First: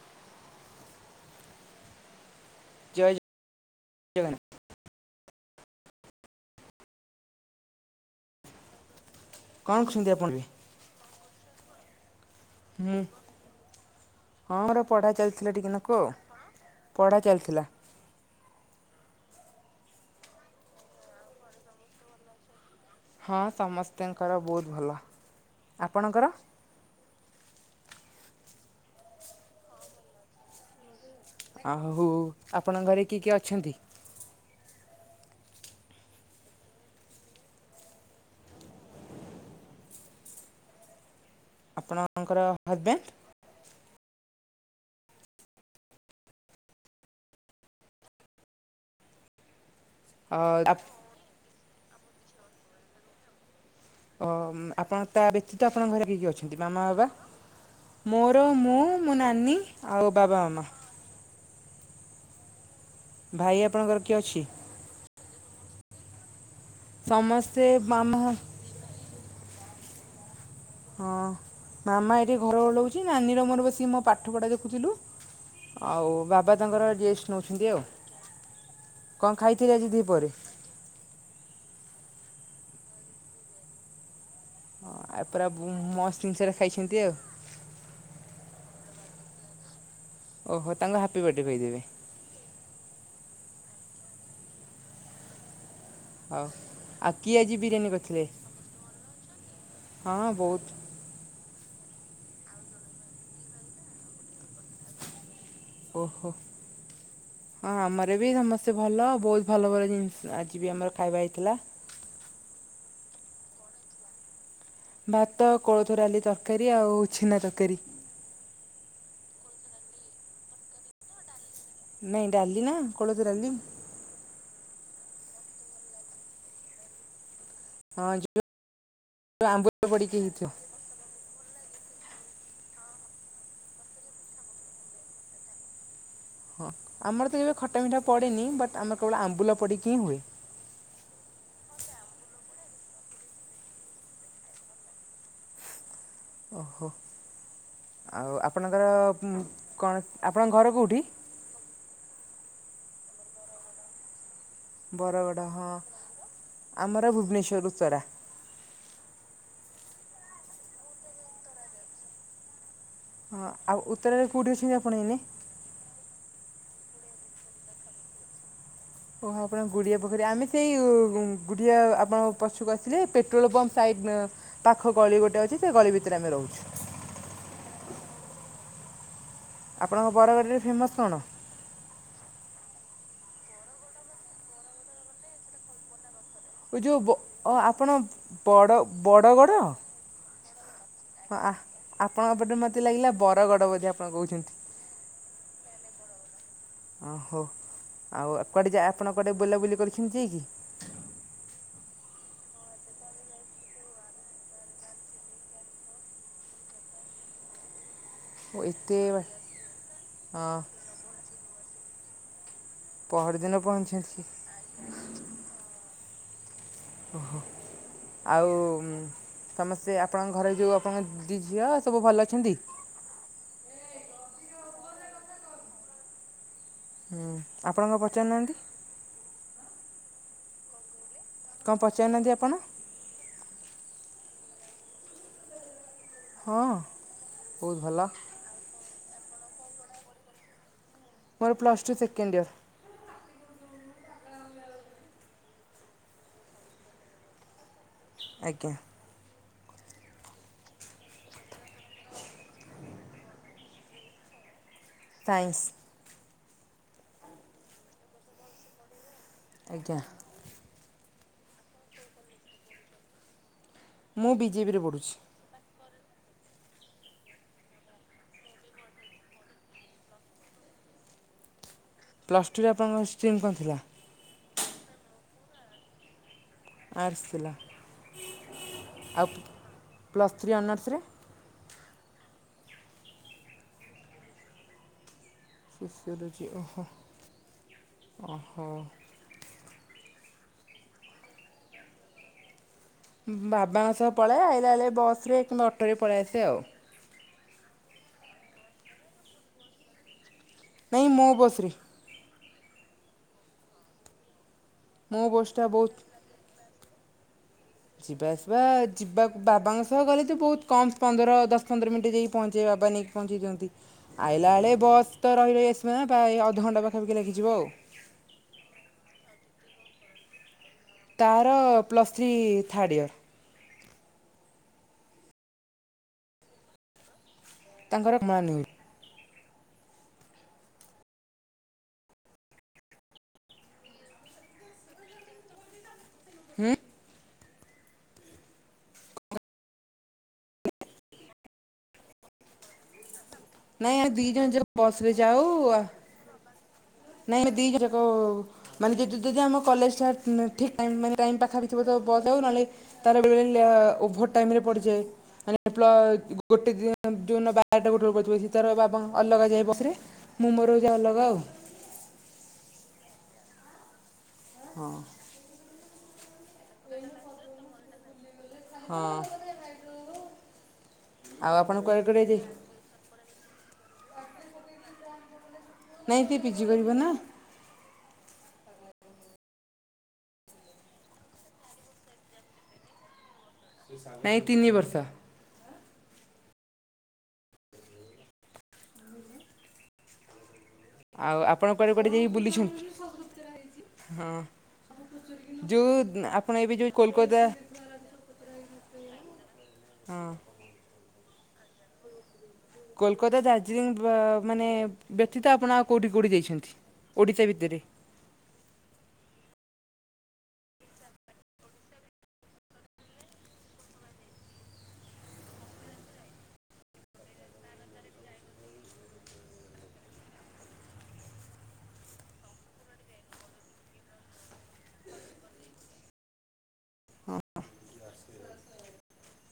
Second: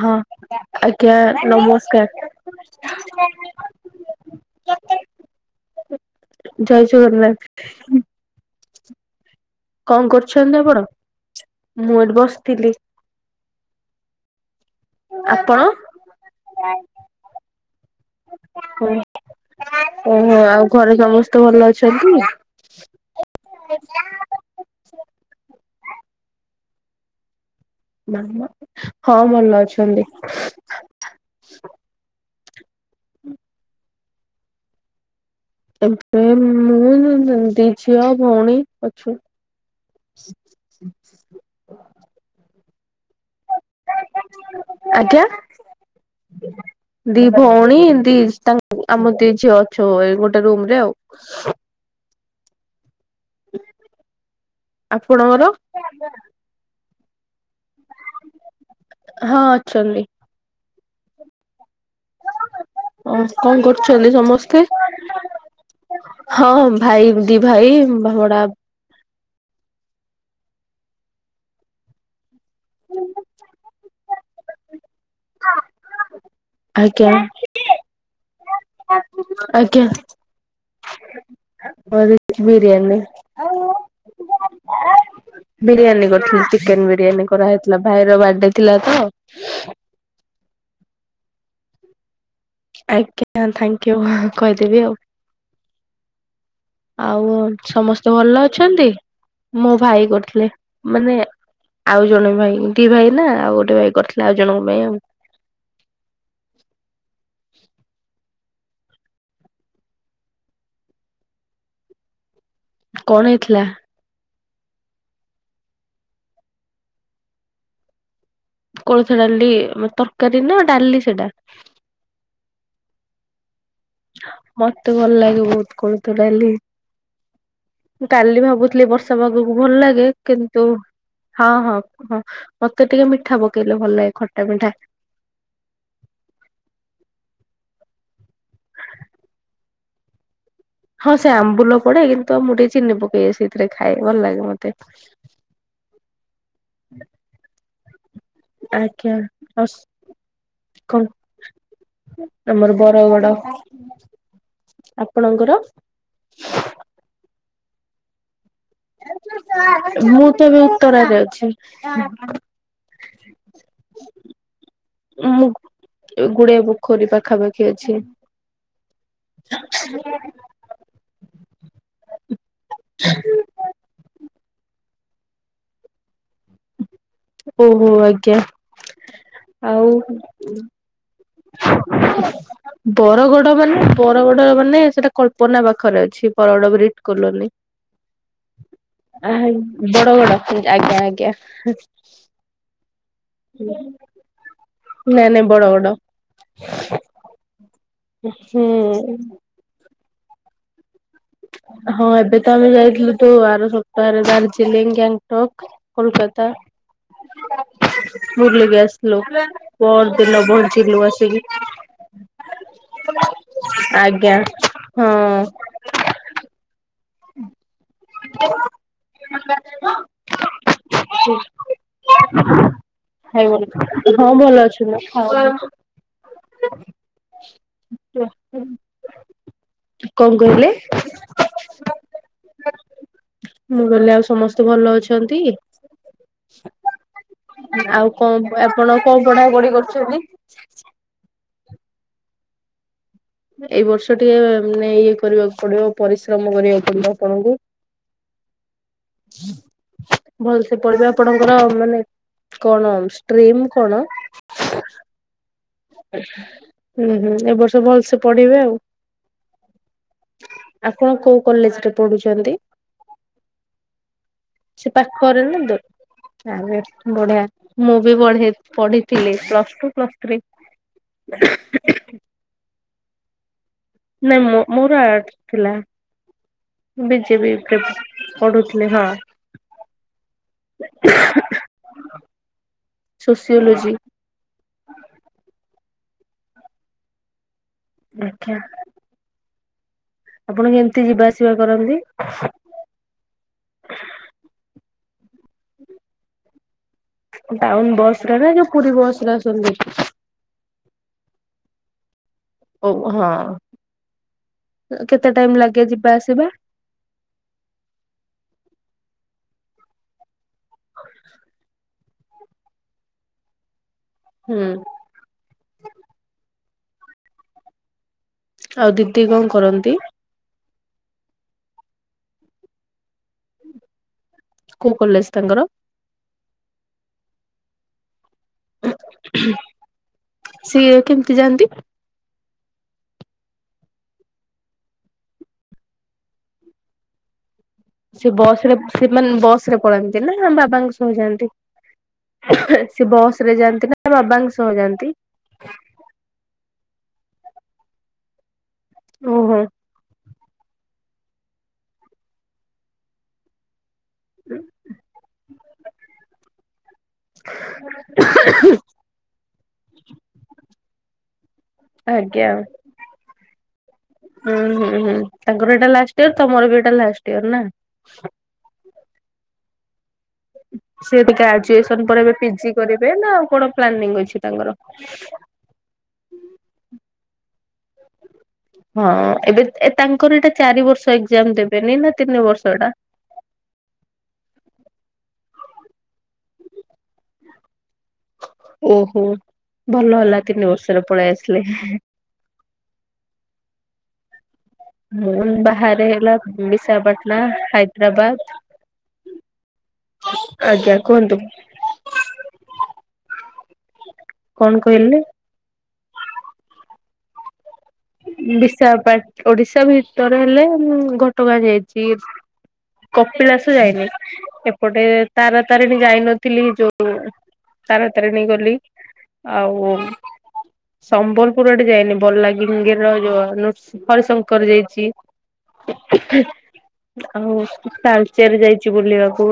ହଁ ଆଜ୍ଞା ନମସ୍କାର। ଜୟ [unintelligible] [inaudible] ଜୟ ଜଗନ୍ନାଥ। କଣ କରୁଛନ୍ତି ଆପଣ? ମୁଁ ଏଠି ବସିଥିଲି। ହୁଁ ହଁ ମୋର ପଢ଼ା ଚାଲିଥିଲା ଆପଣ? ଟିକେ ନାକୁ ଆଉ ପଢ଼ା ଚାଲିଥିଲା। ହୁଁ ଓହୋ ଆଉ ଘରେ ସମସ୍ତେ ଭଲ ଅଛନ୍ତି? ହଁ ସମସ୍ତଙ୍କର ବହୁତ ଭଲ ଆପଣଙ୍କର? ହଁ ଭଲ ଅଛନ୍ତି। ଆ ହଉ ଆପଣଙ୍କ ଘରେ କିଏ କିଏ ଅଛନ୍ତି? ଏବେ ମୁଁ ଦି ଝିଅ ଭଉଣୀ ଅଛୁ। ଆପଣଙ୍କର ହଜବେଣ୍ଡ? ଆଜ୍ଞା। ଦି ଭଉଣୀ ଦି ତାଙ୍କ ଆମ ଦି ଝିଅ ଅଛୁ ଏଇ ଅ ଗୋଟେ ରୁମରେ ଆଉ ଓ ଆପଣ ତା ଆପଣଙ୍କର? ବ୍ୟତୀତ ଆପଣଙ୍କ ଘରେ କିଏ କିଏ ଅଛନ୍ତି ମାମା ବାବା ମୋର ମୁଁ ମୋ ହଁ ନାନୀ ଅଛନ୍ତି ଆଉ ବାବା ମାମା। ଓ ଭାଇ କଣ ଆପଣଙ୍କର କରୁଛନ୍ତି କିଏ ଅଛି? ସମସ୍ତେ ହଁମ୍ ଭାଇ ଦି ସମସ୍ତେ ଭାଇ ଭା ମାମା ହଁ ଵଡ଼ା ହଁ ମାମା ଏଠି ଘର ଓଳଉଛି ନାନୀ ର ମୋର ବସିକି ମୋ ପାଠ ପଢା ଦେଖୁଥିଲୁ। ଆଉ ବାବା ତାଙ୍କର ଆଜ୍ଞା ରେଷ୍ଟ ନଉଛନ୍ତି ଆଉ। କଣ ଖାଇଥିଲି ଆଜ୍ଞା ଆଜି ଦି ପହରେ? [unintelligible] ବିରିୟାନୀ ହଁ ଆ ପୁରା ବିରିୟାନୀ ମସ୍ତ କରିଥିଲି ଜିନିଷଟା ଚିକେନ ଖାଇଛନ୍ତି ଆଉ। ବିରିୟାନୀ କରାହେଇଥିଲା ଭାଇର ବାର୍ଥଡେ ଥିଲା ତ। ଓହୋ ତାଙ୍କ ହାପି ବଥଡେ କହିଦେବେ। ଆଜ୍ଞା ଥାଙ୍କୟୁ କହିଦେବି ଆଉ। ହଉ ଆଉ କିଏ ଆଜି ବିରିୟାନୀ ସମସ୍ତେ କରିଥିଲେ? ଭଲ ଅଛନ୍ତି ମୋ ଭାଇ ହଁ କରୁଥିଲେ। ବହୁତ ମାନେ ଆଉ ଜଣେ ଭାଇ ଦି ଭାଇ ନା ଆଉ ଗୋଟେ ଭାଇ କରିଥିଲେ ଆଉ ଜଣଙ୍କ ପାଇଁ ଆଉ। ଓହୋ। ହଁ ଆମର ବି ସମସ୍ତେ ଭଲ ବହୁତ ଭଲ ଭଲ ଜିନିଷ ଆଜି ବି ଆମର ଖାଇବା ହେଇଥିଲା। କଣ ହେଇଥିଲା। ଭାତ କୋଳଥ ଡାଲି ତରକାରୀ ଆଉ ଛେନା ତରକାରୀ। କୋଳଥ ଡାଲି ମ ତରକାରୀ ନା ଡାଲି ସେଟା। ନାଇଁ ଡାଲି ନା କୋଳଥ ଡାଲି। ମତେ ଭଲ ଲାଗେ ବହୁତ କୋଳଥ ଡାଲି। ହଁ କାଲି ଯୋଉ ଭାବୁଥିଲି ବର୍ଷା ପାଗକୁ ଭଲ ଆମ୍ବୁଲ ଲାଗେ ପଡିକି ହେଇଥିବ। କିନ୍ତୁ ହଁ ହଁ ହଁ ମତେ ଟିକେ ମିଠା ପକେଇଲେ ଭଲ ଲାଗେ ଖଟା ମିଠା। ହଁ ଆମର ତ କେବେ ଖଟା ମିଠା ପଡେନି ବଟ୍ ଆମର କେବଳ ଆମ୍ବୁଲ ପଡିକି ହିଁ ହୁଏ। ହଁ ସେ ଆମ୍ବୁଲ ପଡେ କିନ୍ତୁ ଆଉ ମୁଁ ଟିକେ ଚିନି ପକେଇ ସେଇଥିରେ ଖାଏ ଭଲ ଲାଗେ ମତେ। ଓହୋ ଆଉ ଆପଣଙ୍କର ଆଜ୍ଞା। ମୁ ଆଉ କଣ ଆପଣଙ୍କ ଘର କୋଉଠି। କଣ ଆମର ବରଗଡ। ବରଗଡ଼ ଆପଣଙ୍କର। ହଁ ଆମର ଭୁବନେଶ୍ୱରୁ ଉତ୍ତରା। ମୁଁ ତ ବି ଉତ୍ତରାରେ ଅଛି। ହଁ ଆଉ ଉତ୍ତରାରେ କୋଉଠି ଅଛନ୍ତି ଆପଣ ଏଇନେ। ଏ ଗୁଡ଼ିଆ ପୋଖରୀ ପାଖାପାଖି ଅଛି। ଓହୋ ଆପଣ ଗୁଡିଆ ପୋଖରୀ ଆମେ ସେଇ ଗୁଁ ଗୁଡିଆ ଆପଣ ପଛୁକୁ ଆସିଲେ ପେଟ୍ରୋଲ ପମ୍ପ ସାଇଟ ନେ ପାଖ ଗଳି ଗୋଟେ ଅଛି ସେ ଗଳି ଭିତରେ ଆମେ ରହୁଚୁ। ଓହୋ ଆଜ୍ଞା ଆଉ। ଆପଣଙ୍କ [unintelligible] କଣ। [inaudible] ବରଗଡ ମାନେ ବରଗଡ ମାନେ ସେଟା କଳ୍ପନା ପାଖରେ ଅଛି। ବରଗଡ଼ ଓ ବି ରିଟ୍ ଯେଉଁ କଲୋନୀ ଆପଣ ବଡ଼ ଆ ବଡ଼ଗଡ଼ ବଡଗଡ ଆଜ୍ଞା ଆଜ୍ଞା। ହଁ ଆ- ଆପଣଙ୍କ ପଟେ ମତେ ଲାଗିଲା ବରଗଡ ବୋଧେ ଆପଣ କହୁଛନ୍ତି। ନାଇଁ ନାଇଁ ବଡଗଡ। ଓ ହୋ ଆଉ କୁଆଡେ ଯା ହୁଁ ଆପଣ କୁଆଡେ ବୁଲାବୁଲି କରିଛନ୍ତି କି? ହଁ ଏବେ ତ ଆମେ ଯାଇଥିଲୁ ତୁ ଆର ସପ୍ତାହରେ ଦାର୍ଜିଲିଂ ଗ୍ୟାଙ୍ଗଟକ। କୋଲକାତା। ଓ ବୁର୍ଲିକି ଏତେ ଆସିଲୁ ବା- ପହର ଦିନ ହଁ ବହଞ୍ଚିଲୁ ଆସିକି। ପହରଦିନ ପହଞ୍ଚିଛନ୍ତି ଆଜ୍ଞା ହଁ। ଓହୋ। ଆଉ ଉଁ ସମସ୍ତେ ଆପଣଙ୍କ ଘରେ ଯୋଉ ଆପଣଙ୍କ ଦିି ଝିଅ ସବୁ ଭଲ ଅଛନ୍ତି? ଖାଇବଳି ହଁ ଭଲ ଅଛି ଲୋ [unintelligible] ହୁଁ ଆପଣଙ୍କ କଣ ପଚାରୁ ନାହାଁନ୍ତି? କଣ କହିଲେ? କଣ ପଚାରି ନାହାଁନ୍ତି ଆପଣ? ମୁଁ କହିଲି ଆଉ ସମସ୍ତେ ଭଲ ଅଛନ୍ତି? ହଁ ବହୁତ ଭଲ ଆଉ କଣ ବ ଆପଣ କଣ ପଢାପଢି କରୁଛନ୍ତି? ମୋର ପ୍ଲସ ଟୁ ସେକେଣ୍ଡ ଇୟର। ଏଇ ବର୍ଷ ଟିକେ ମାନେ ଇଏ କରିବାକୁ ପଡିବ ପରିଶ୍ରମ କରିବାକୁ ପଡିବ ଆପଣଙ୍କୁ। ଆଜ୍ଞା। ଭଲ ସେ ପଢିବେ ଆପଣଙ୍କର ମାନେ କଣ ଷ୍ଟ୍ରିମ୍ କଣ? ସାଇନ୍ସ। ହୁଁ ହୁଁ ଏ ବର୍ଷ ଭଲସେ ପଢିବେ ଆଉ। ଆଜ୍ଞା। ଆପଣ କୋଉ କଲେଜ ରେ ପଢୁଛନ୍ତି? ମୁଁ ବିଜେପିରେ ସେ ପଢ଼ୁଛି ପାଖରେ ନା ଦୁର୍? ଆରେ ବଢିଆ ମୁଁ ବି ବଢେ ପଢିଥିଲି ପ୍ଲସ ଟୁ ପ୍ଲସ ଥ୍ରୀ। ନାଁ। [unintelligible] ପ୍ଲସ୍ ଟୁରେ ଆପଣଙ୍କର ଷ୍ଟିମ୍ କଣଥିଲା? ନାଇଁ ମୋ ମୋର ଆଡ୍ସ ଥିଲା। ଆର୍ଟ୍ସ ବିଜେ ବି ଥିଲା ୟୁକେପ୍ ପଢୁଥିଲି ହଁ। ଆଉ ପ୍ଲସ୍ ଥ୍ରୀ ଅନର୍ସରେ? ସୋସିଓଲୋଜି। ସୋସିଓଲୋଜି ଓହୋ ଆଜ୍ଞା ଓହୋ। ଆପଣ କେମିତି ଯିବା ଆସିବା କରନ୍ତି? ବାବାଙ୍କ ସହ ପଳାଏ ଆଇଲା ବେଳେ ବସ୍ ରେ କିମ୍ବା ଅଟୋରେ ପଳେଇ ଆସେ ଆଉ। ଟାଉନ ବସ୍ ରା ରେ ନା ପୁରୀ ବସ ରେ ଆସନ୍ତି? ନାଇଁ ମୋ ବସ୍ ରେ। ଓ ହଁ ମୋ କେତେ ଟାଇମ୍ ବସ୍ଟା ଲାଗେ ବହୁତ ଯିବା ଆସିବା? ଯିବା ଆସିବା ଯିବାକୁ ବାବାଙ୍କ ସହ ଗଲେ ତ ବହୁତ କମ୍ ପନ୍ଦର ଦଶ ପନ୍ଦର ମିନିଟ ଦେଇ ପହଞ୍ଚେଇବେ ବାବା ନେଇକି। ପହଞ୍ଚେଇ ଦିଅନ୍ତି ଆଇଲା ହୁଁ ବେଳେ ବସ୍ ତ ରହି ରହି ଆସିବ ନା ପ୍ରାୟ ଅଧଘଣ୍ଟା ପାଖାପାଖି ଲାଗିଯିବ ଆଉ। ଆଉ ଦିଦି କଣ କରନ୍ତି? ତାର ପ୍ଲସ୍ ଥ୍ରୀ ଥାର୍ଡ଼ ଇୟର୍। କୋଉ କଲେଜ ତାଙ୍କର? ତାଙ୍କର ମନି ଉଇ ସିଏ କେମିତି ଯାଆନ୍ତି? ହୁଁ? ସେ ବସ ରେ ସେମାନେ ବସ୍ ରେ ପଳାନ୍ତି ନା ବାବାଙ୍କ ସହ ଯାଆନ୍ତି? ସେ ବସ୍‌ ରେ ଯାଆନ୍ତି ନାଇଁ ନା ଆମେ ଦି ଜଣ ବାବାଙ୍କ ଯାକ ସହ ବସ୍ ରେ ଯାଆନ୍ତି? ଯାଉ ଆ ନାଇଁ ଆମେ ଦିଟା ଜାକ ମାନେ ଯଦି ଯଦି ଓହୋ ଆମ କଲେଜ ଷ୍ଟାଟ ନାଁ ଠିକ୍ ଟାଇମ୍ ମାନେ ଟାଇମ୍ ପାଖାପାଖିବ ତ ବସ ଯଉ ନହେଲେ ତାର ବେଳେ ବେଳେ ଲ ଓଭର ଟାଇମ ରେ ପଡ଼ିଯାଏ ମାନେ ପ୍ଲ ଗୋଟେ ଦିନ ଯୋଉ ଦିନ ବାରଟା ଗୋଟେ ରେପଡିଥବ ସେ ତାର ବାବା ଅଲଗା ଯାଇ ବସେ। ମୁଁ ମୋର ଯାଏ ଅଲଗା ଆଉ। ଆଜ୍ଞା ହୁଁ ହଁ ହୁଁ ହୁଁ। ତାଙ୍କର ଏଇଟା ଲାଷ୍ଟ ତମର ବି ଏଇଟା ଲାଷ୍ଟ ଇୟର ନା? ହଁ। ସେ ଟିକେ ଆଉ ଆପଣ କୁଆଡ଼େ ଗ୍ରାଜୁଏସନ କୁଆଡ଼େ ପରେ ଏବେ ଯାଇ ପିଜି କରିବେ ନା ଆଉ କଣ ପ୍ଲାନିଂ ଅଛି ତାଙ୍କର? ନାଇଁ ସିଏ ପିଜି କରିବ ନା। ହଁ ଏବେ ଏ ତାଙ୍କର ଏଇଟା ଚାରି ବର୍ଷ ଏକ୍ଜାମ ଦେବେନି ନା ତିନି ବର୍ଷ ଏଟା? ନାଇଁ ତିନି ବର୍ଷ। ଓହୋ। ଭଲ ହେଲା ତିନି ବର୍ଷ। ଆଉ ଆପଣ କୁଆଡ଼େ କୁଆଡ଼େ ଯାଇ ବୁଲିଛନ୍ତି? ହଁ। ମୁଁ ଯୋଉ ବାହାରେ ହେଲା ଆପଣ ଏବେ ଯୋଉ ବିଶାଖାପାଟଣା କୋଲକତା ହାଇଦ୍ରାବାଦ ହଁ। ଆଜ୍ଞା କୁହନ୍ତୁ। କୋଲକାତା ଦାର୍ଜିଲିଂ ମାନେ କଣ କହିଲେ? ବ୍ୟତୀତ ଆପଣ ଆଉ କୋଉଁଠି କୋଉଁଠି ଯାଇଛନ୍ତି ଓଡ଼ିଶା ଭିତେରେ? ବିଶାଖାପାଟ୍, ଓଡିଶା ଭିତରେ ହେଲେ ମୁଁ ଘଟଗାଁ ଯାଇଚି। କପିଳାସ ଯାଇନି। ଏପଟେ ତାରା ତାରିଣୀ ଯାଇନଥିଲି ଯୋଉ ତାରା ତାରିଣୀ ଗଲି। ଆଉ ସମ୍ବଲପୁର ଆଡ଼େ ଯାଇନି। ବଲା ଙ୍ଗିର ର ଯୋଉ ନୃ ହରିଶଙ୍କର ଯାଇଚି। ଆଉ ତାଳଚେର୍ ଯାଇଚି ବୁଲିବାକୁ।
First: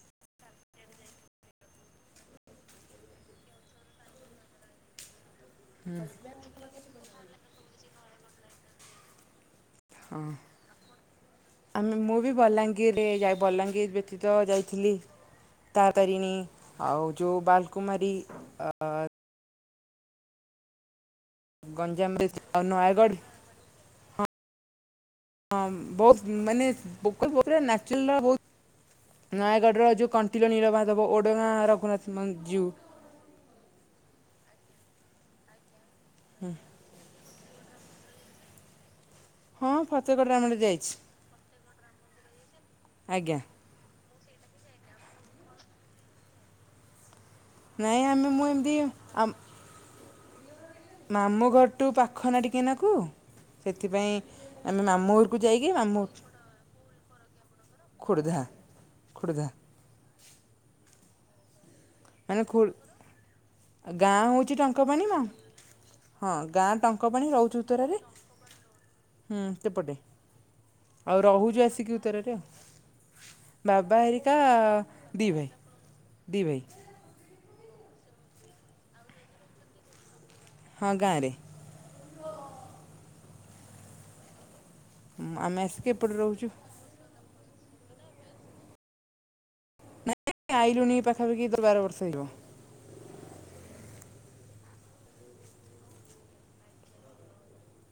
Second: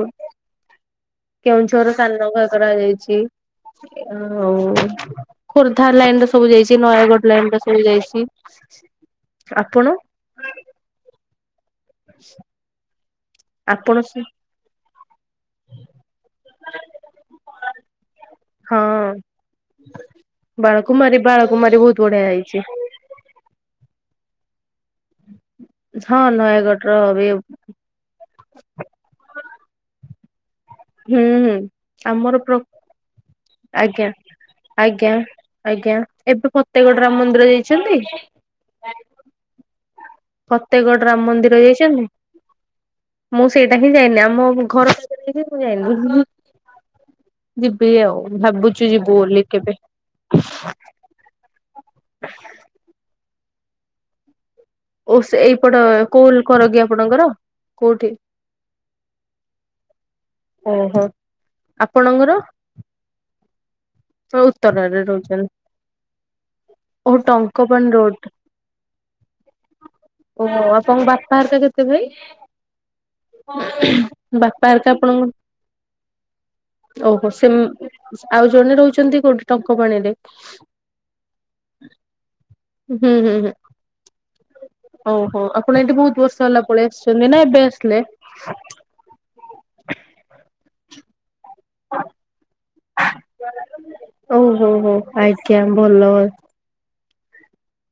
କେଉଁଝର ସାନଘାଗରା ଯାଇଚି। ଆଉ ଖୋର୍ଦ୍ଧା ଲାଇନ୍ ର ସବୁ ଯାଇଚି। ନୟାଗଡ ଲାଇନ୍ ର ସବୁ ଯାଇଚି। ଆପଣ? ଆମେ ମୁଁ ବି ବଲାଙ୍ଗୀର୍ ରେ ବଲାଙ୍ଗୀର ଆପଣ ସେ ବ୍ୟତୀତ ଯାଇଥିଲି ତାରା ତାରିଣୀ ଆଉ ଯୋଉ ବାଲ୍ କୁମାରୀ। ଆ ହଁ ବାଳକୁମାରୀ ବାଳକୁମାରୀ ବହୁତ ବଢିଆ ହେଇଛି। ରାୟଗଡ଼ ହଁ ବହୁତ୍ ହଁ ମାନେ ନୟାଗଡ [unintelligible] ର ବି ବହୁତ୍ ନୟାଗଡ଼ର ଯୋଉ କଣ୍ଟିିଲ ନୀଳମାଧବ ହୁଁ ଓଡଗାଁ ହୁଁ ରଘୁନାଥ। ଆମର ପ୍ର [unintelligible] ଆଜ୍ଞା ଆଜ୍ଞା ଆଜ୍ଞା। ଏବେ ପ ଫତେଗଡ୍ ରାମ ମନ୍ଦିର ଯାଇଛନ୍ତି? ହଁ ଫତେଗଡ଼ ରାମରେ ଯାଇଛି ଫତେଗଡ୍ ରାମ ମନ୍ଦିର ଯାଇଛନ୍ତି? ଆଜ୍ଞା। ମୁଁ ସେଇ ଯାଇନି। ଆମ ଘର ପାଖରେ ହେଇକି ମୁଁ ଯାଇନି। ଯିବି ନାଇଁ ଆଉ। ଆମେ ମୁଁ ଏମିତି ଭାବୁଚୁ ଯିବୁ ଆମ ବୋଲି କେବେ। ମାମୁଁ ଘରଠୁ ପାଖ ନା ଟିକେ ନାକୁ ସେଥିପାଇଁ ଆମେ ଓ ମାମୁଁ ସେ ଘରକୁୁ ଯାଇକି ଏଇପଟ ମାମୁଁ କୋଉ କର କି ଆପଣଙ୍କର? କୋଉଠି ଖୋର୍ଦ୍ଧା। ଖୋର୍ଦ୍ଧା। ଓହୋ। ଆପଣଙ୍କର? ଆ ଗାଁ ହଉଚି ଉତ୍ତରାରେ ଟଙ୍କପାଣି ମ। ରହୁଛନ୍ତି। ହଁ ଗାଁ ଓହୋ ଟଙ୍କପାଣି ରହୁଚୁ ଉତ୍ତରା ରେ। ରୋଡ ହୁଁ ସେପଟେ। ଓହୋ ଆପଣଙ୍କ ଆଉ ବାପା ହେରିକା ରହୁଚୁ କେତେ ଆସିକି ଭାଇ? ଉତ୍ତରା ରେ ଆଉ। ବାବା ହେରିକା ବାପା ହେରିକା ଆପଣଙ୍କ ଦିଇ ଭାଇ ଦିଇ ଭାଇ। ଓହୋ ସେ ଆଉ ଜଣେ ରହୁଛନ୍ତି କୋଉଠି ଟଙ୍କପାଣିରେ? ହଁ ଗାଁରେ। ହୁଁ ହୁଁ ହୁଁ। ଓହୋ ଆମେ ଆପଣ ଆସିକି ଏଠି ଏପଟେ ବହୁତ ବର୍ଷ ରହୁଛୁ ହେଲା ପଳେଇ ଆସି ଛନ୍ତି ନା ଏବେ ଆସିଲେ? ନାଇଁ ଆଇଲୁଣି ପାଖାପାଖି ଦଶ ବାର ବର୍ଷ ହେଇଯିବ। ଓ- ହୋ -ହୋ ଆଜ୍ଞା ଭଲ।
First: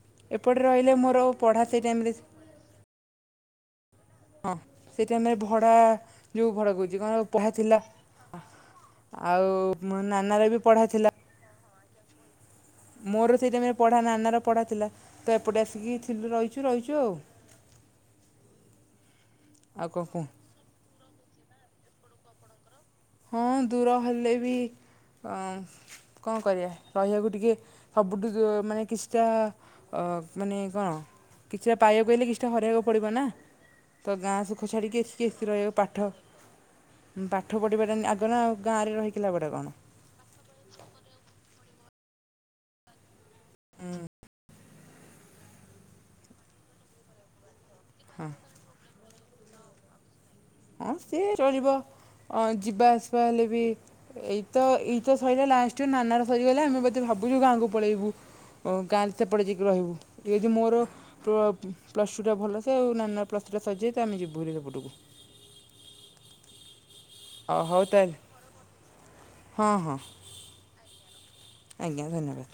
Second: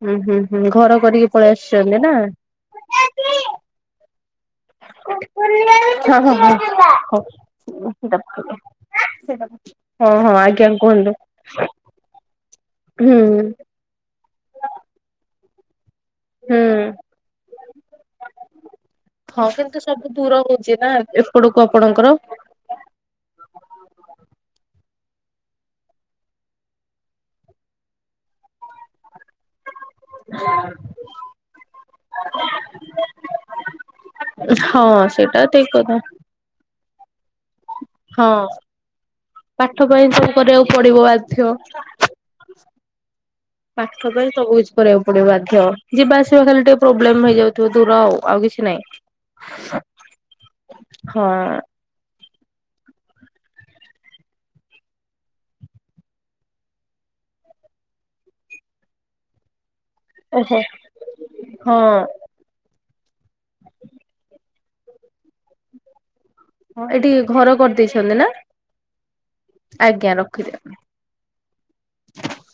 ହୁଁ- ହୁଁ- ଏପଟେ ହୁଁ ରହିଲେ ଘର ମୋର କରିକି ପଳେଇ ପଢ଼ା ସେଇ ଆସିଚନ୍ତି ଟାଇମରେ ନା? ହଁ ସେଇ ଟାଇମରେ ଭଡ଼ା [unintelligible] ଯେଉଁ ଭଡ଼ା କହୁଛି କଣ ପଢ଼ା ଥିଲା ଆଉ ମୋ ହଁ- ହଁ ନାନାର ବି ଆଜ୍ଞା ପଢ଼ା ଥିଲା କୁହନ୍ତୁ। ହୁଁ ମୋର ସେଇ ଟାଇମ୍ ରେ ପଢା ନାନାର ପଢା ଥିଲା ତ ଏପଟେ ଆସିକି ଥିଲୁ ହୁଁ। ରହିଚୁ ରହିଚୁ ଆଉ। ହଁ କିନ୍ତୁ ଆଉ କଣ ସବୁ କୁହ ଦୂର ହଉଚି ନା ଏପଟକୁ ଆପଣଙ୍କର? ହଁ ଦୂର ହେଲେ ବି‌ ଆଁ କଣ କରିବା ରହିବାକୁ ଟିକେ ସବୁଠୁ ମାନେ କିଛିଟା ଅ- ମାନେ କଣ କିଛିଟା ପାଇବାକୁ ହେଲେ କିଛିଟା ହରାଇବାକୁ ପଡିବ ନା। ତ ଗାଁ ସୁଖ ହଁ ଛାଡ଼ିକି ଏତି ସେଇଟା [unintelligible] ରହିବ ଠିକ କଥା। ପାଠ। ପାଠ ପଢିବାଟା ନି-ଆଗ ହଁ ନା ଆଉ ଗାଁରେ ରହିିକି ଲାଭଟା କଣ। ପାଠ ପାଇଁ ସବୁ କରିବାକୁ ପଡିବ ବାଧ୍ୟ। ପାଠ ପାଇଁ ସବୁ କିଛି କରିବାକୁ ପଡିବ ବାଧ୍ୟ ଯିବା ଆସିବା ଖାଲି ଟିକେ ପ୍ରୋବ୍ଲେମ ହେଇଯାଉ ତୁ ଦୂର ଆଉ କିିଛି ନାଇ। ଆଉ ସିଏ ଚଳିବ ଅ- ଯିବା ଆସିବା ହେଲେ ବି ଏଇତ -ଏଇତ ସରିଲା ଲାଷ୍ଟେରେ ନାନାର ସରିଗଲା ଆମେ ବୋଧେ ଭାବୁଚୁ ଗାଁକୁ ପଳେଇବୁ। ଓ ଗାଁରେ ସେପଟେ ଯାଇକି ରହିବୁ। ଟିକେ ଯଉ ଓହୋ ମୋର ହଁ। ପ୍ଲ-ପ୍ଲସ୍ ଟୁ ଟା ଭଲସେ ଆଉ ନାନ ପ୍ଲସ୍ ଥ୍ରୀ ସରିଯାଇଥାଏ ତ ଆମେ ଯିବୁ ସେପଟକୁ। ହଁ ଏଠି ଘର ଅ ହଉ ତାହେଲେ କରିଦେଇଚନ୍ତି ନା- ହଁ ହଁ ଆଜ୍ଞା କରିଦିଅନ୍ତୁ। ଆଜ୍ଞା ଧନ୍ୟବାଦ।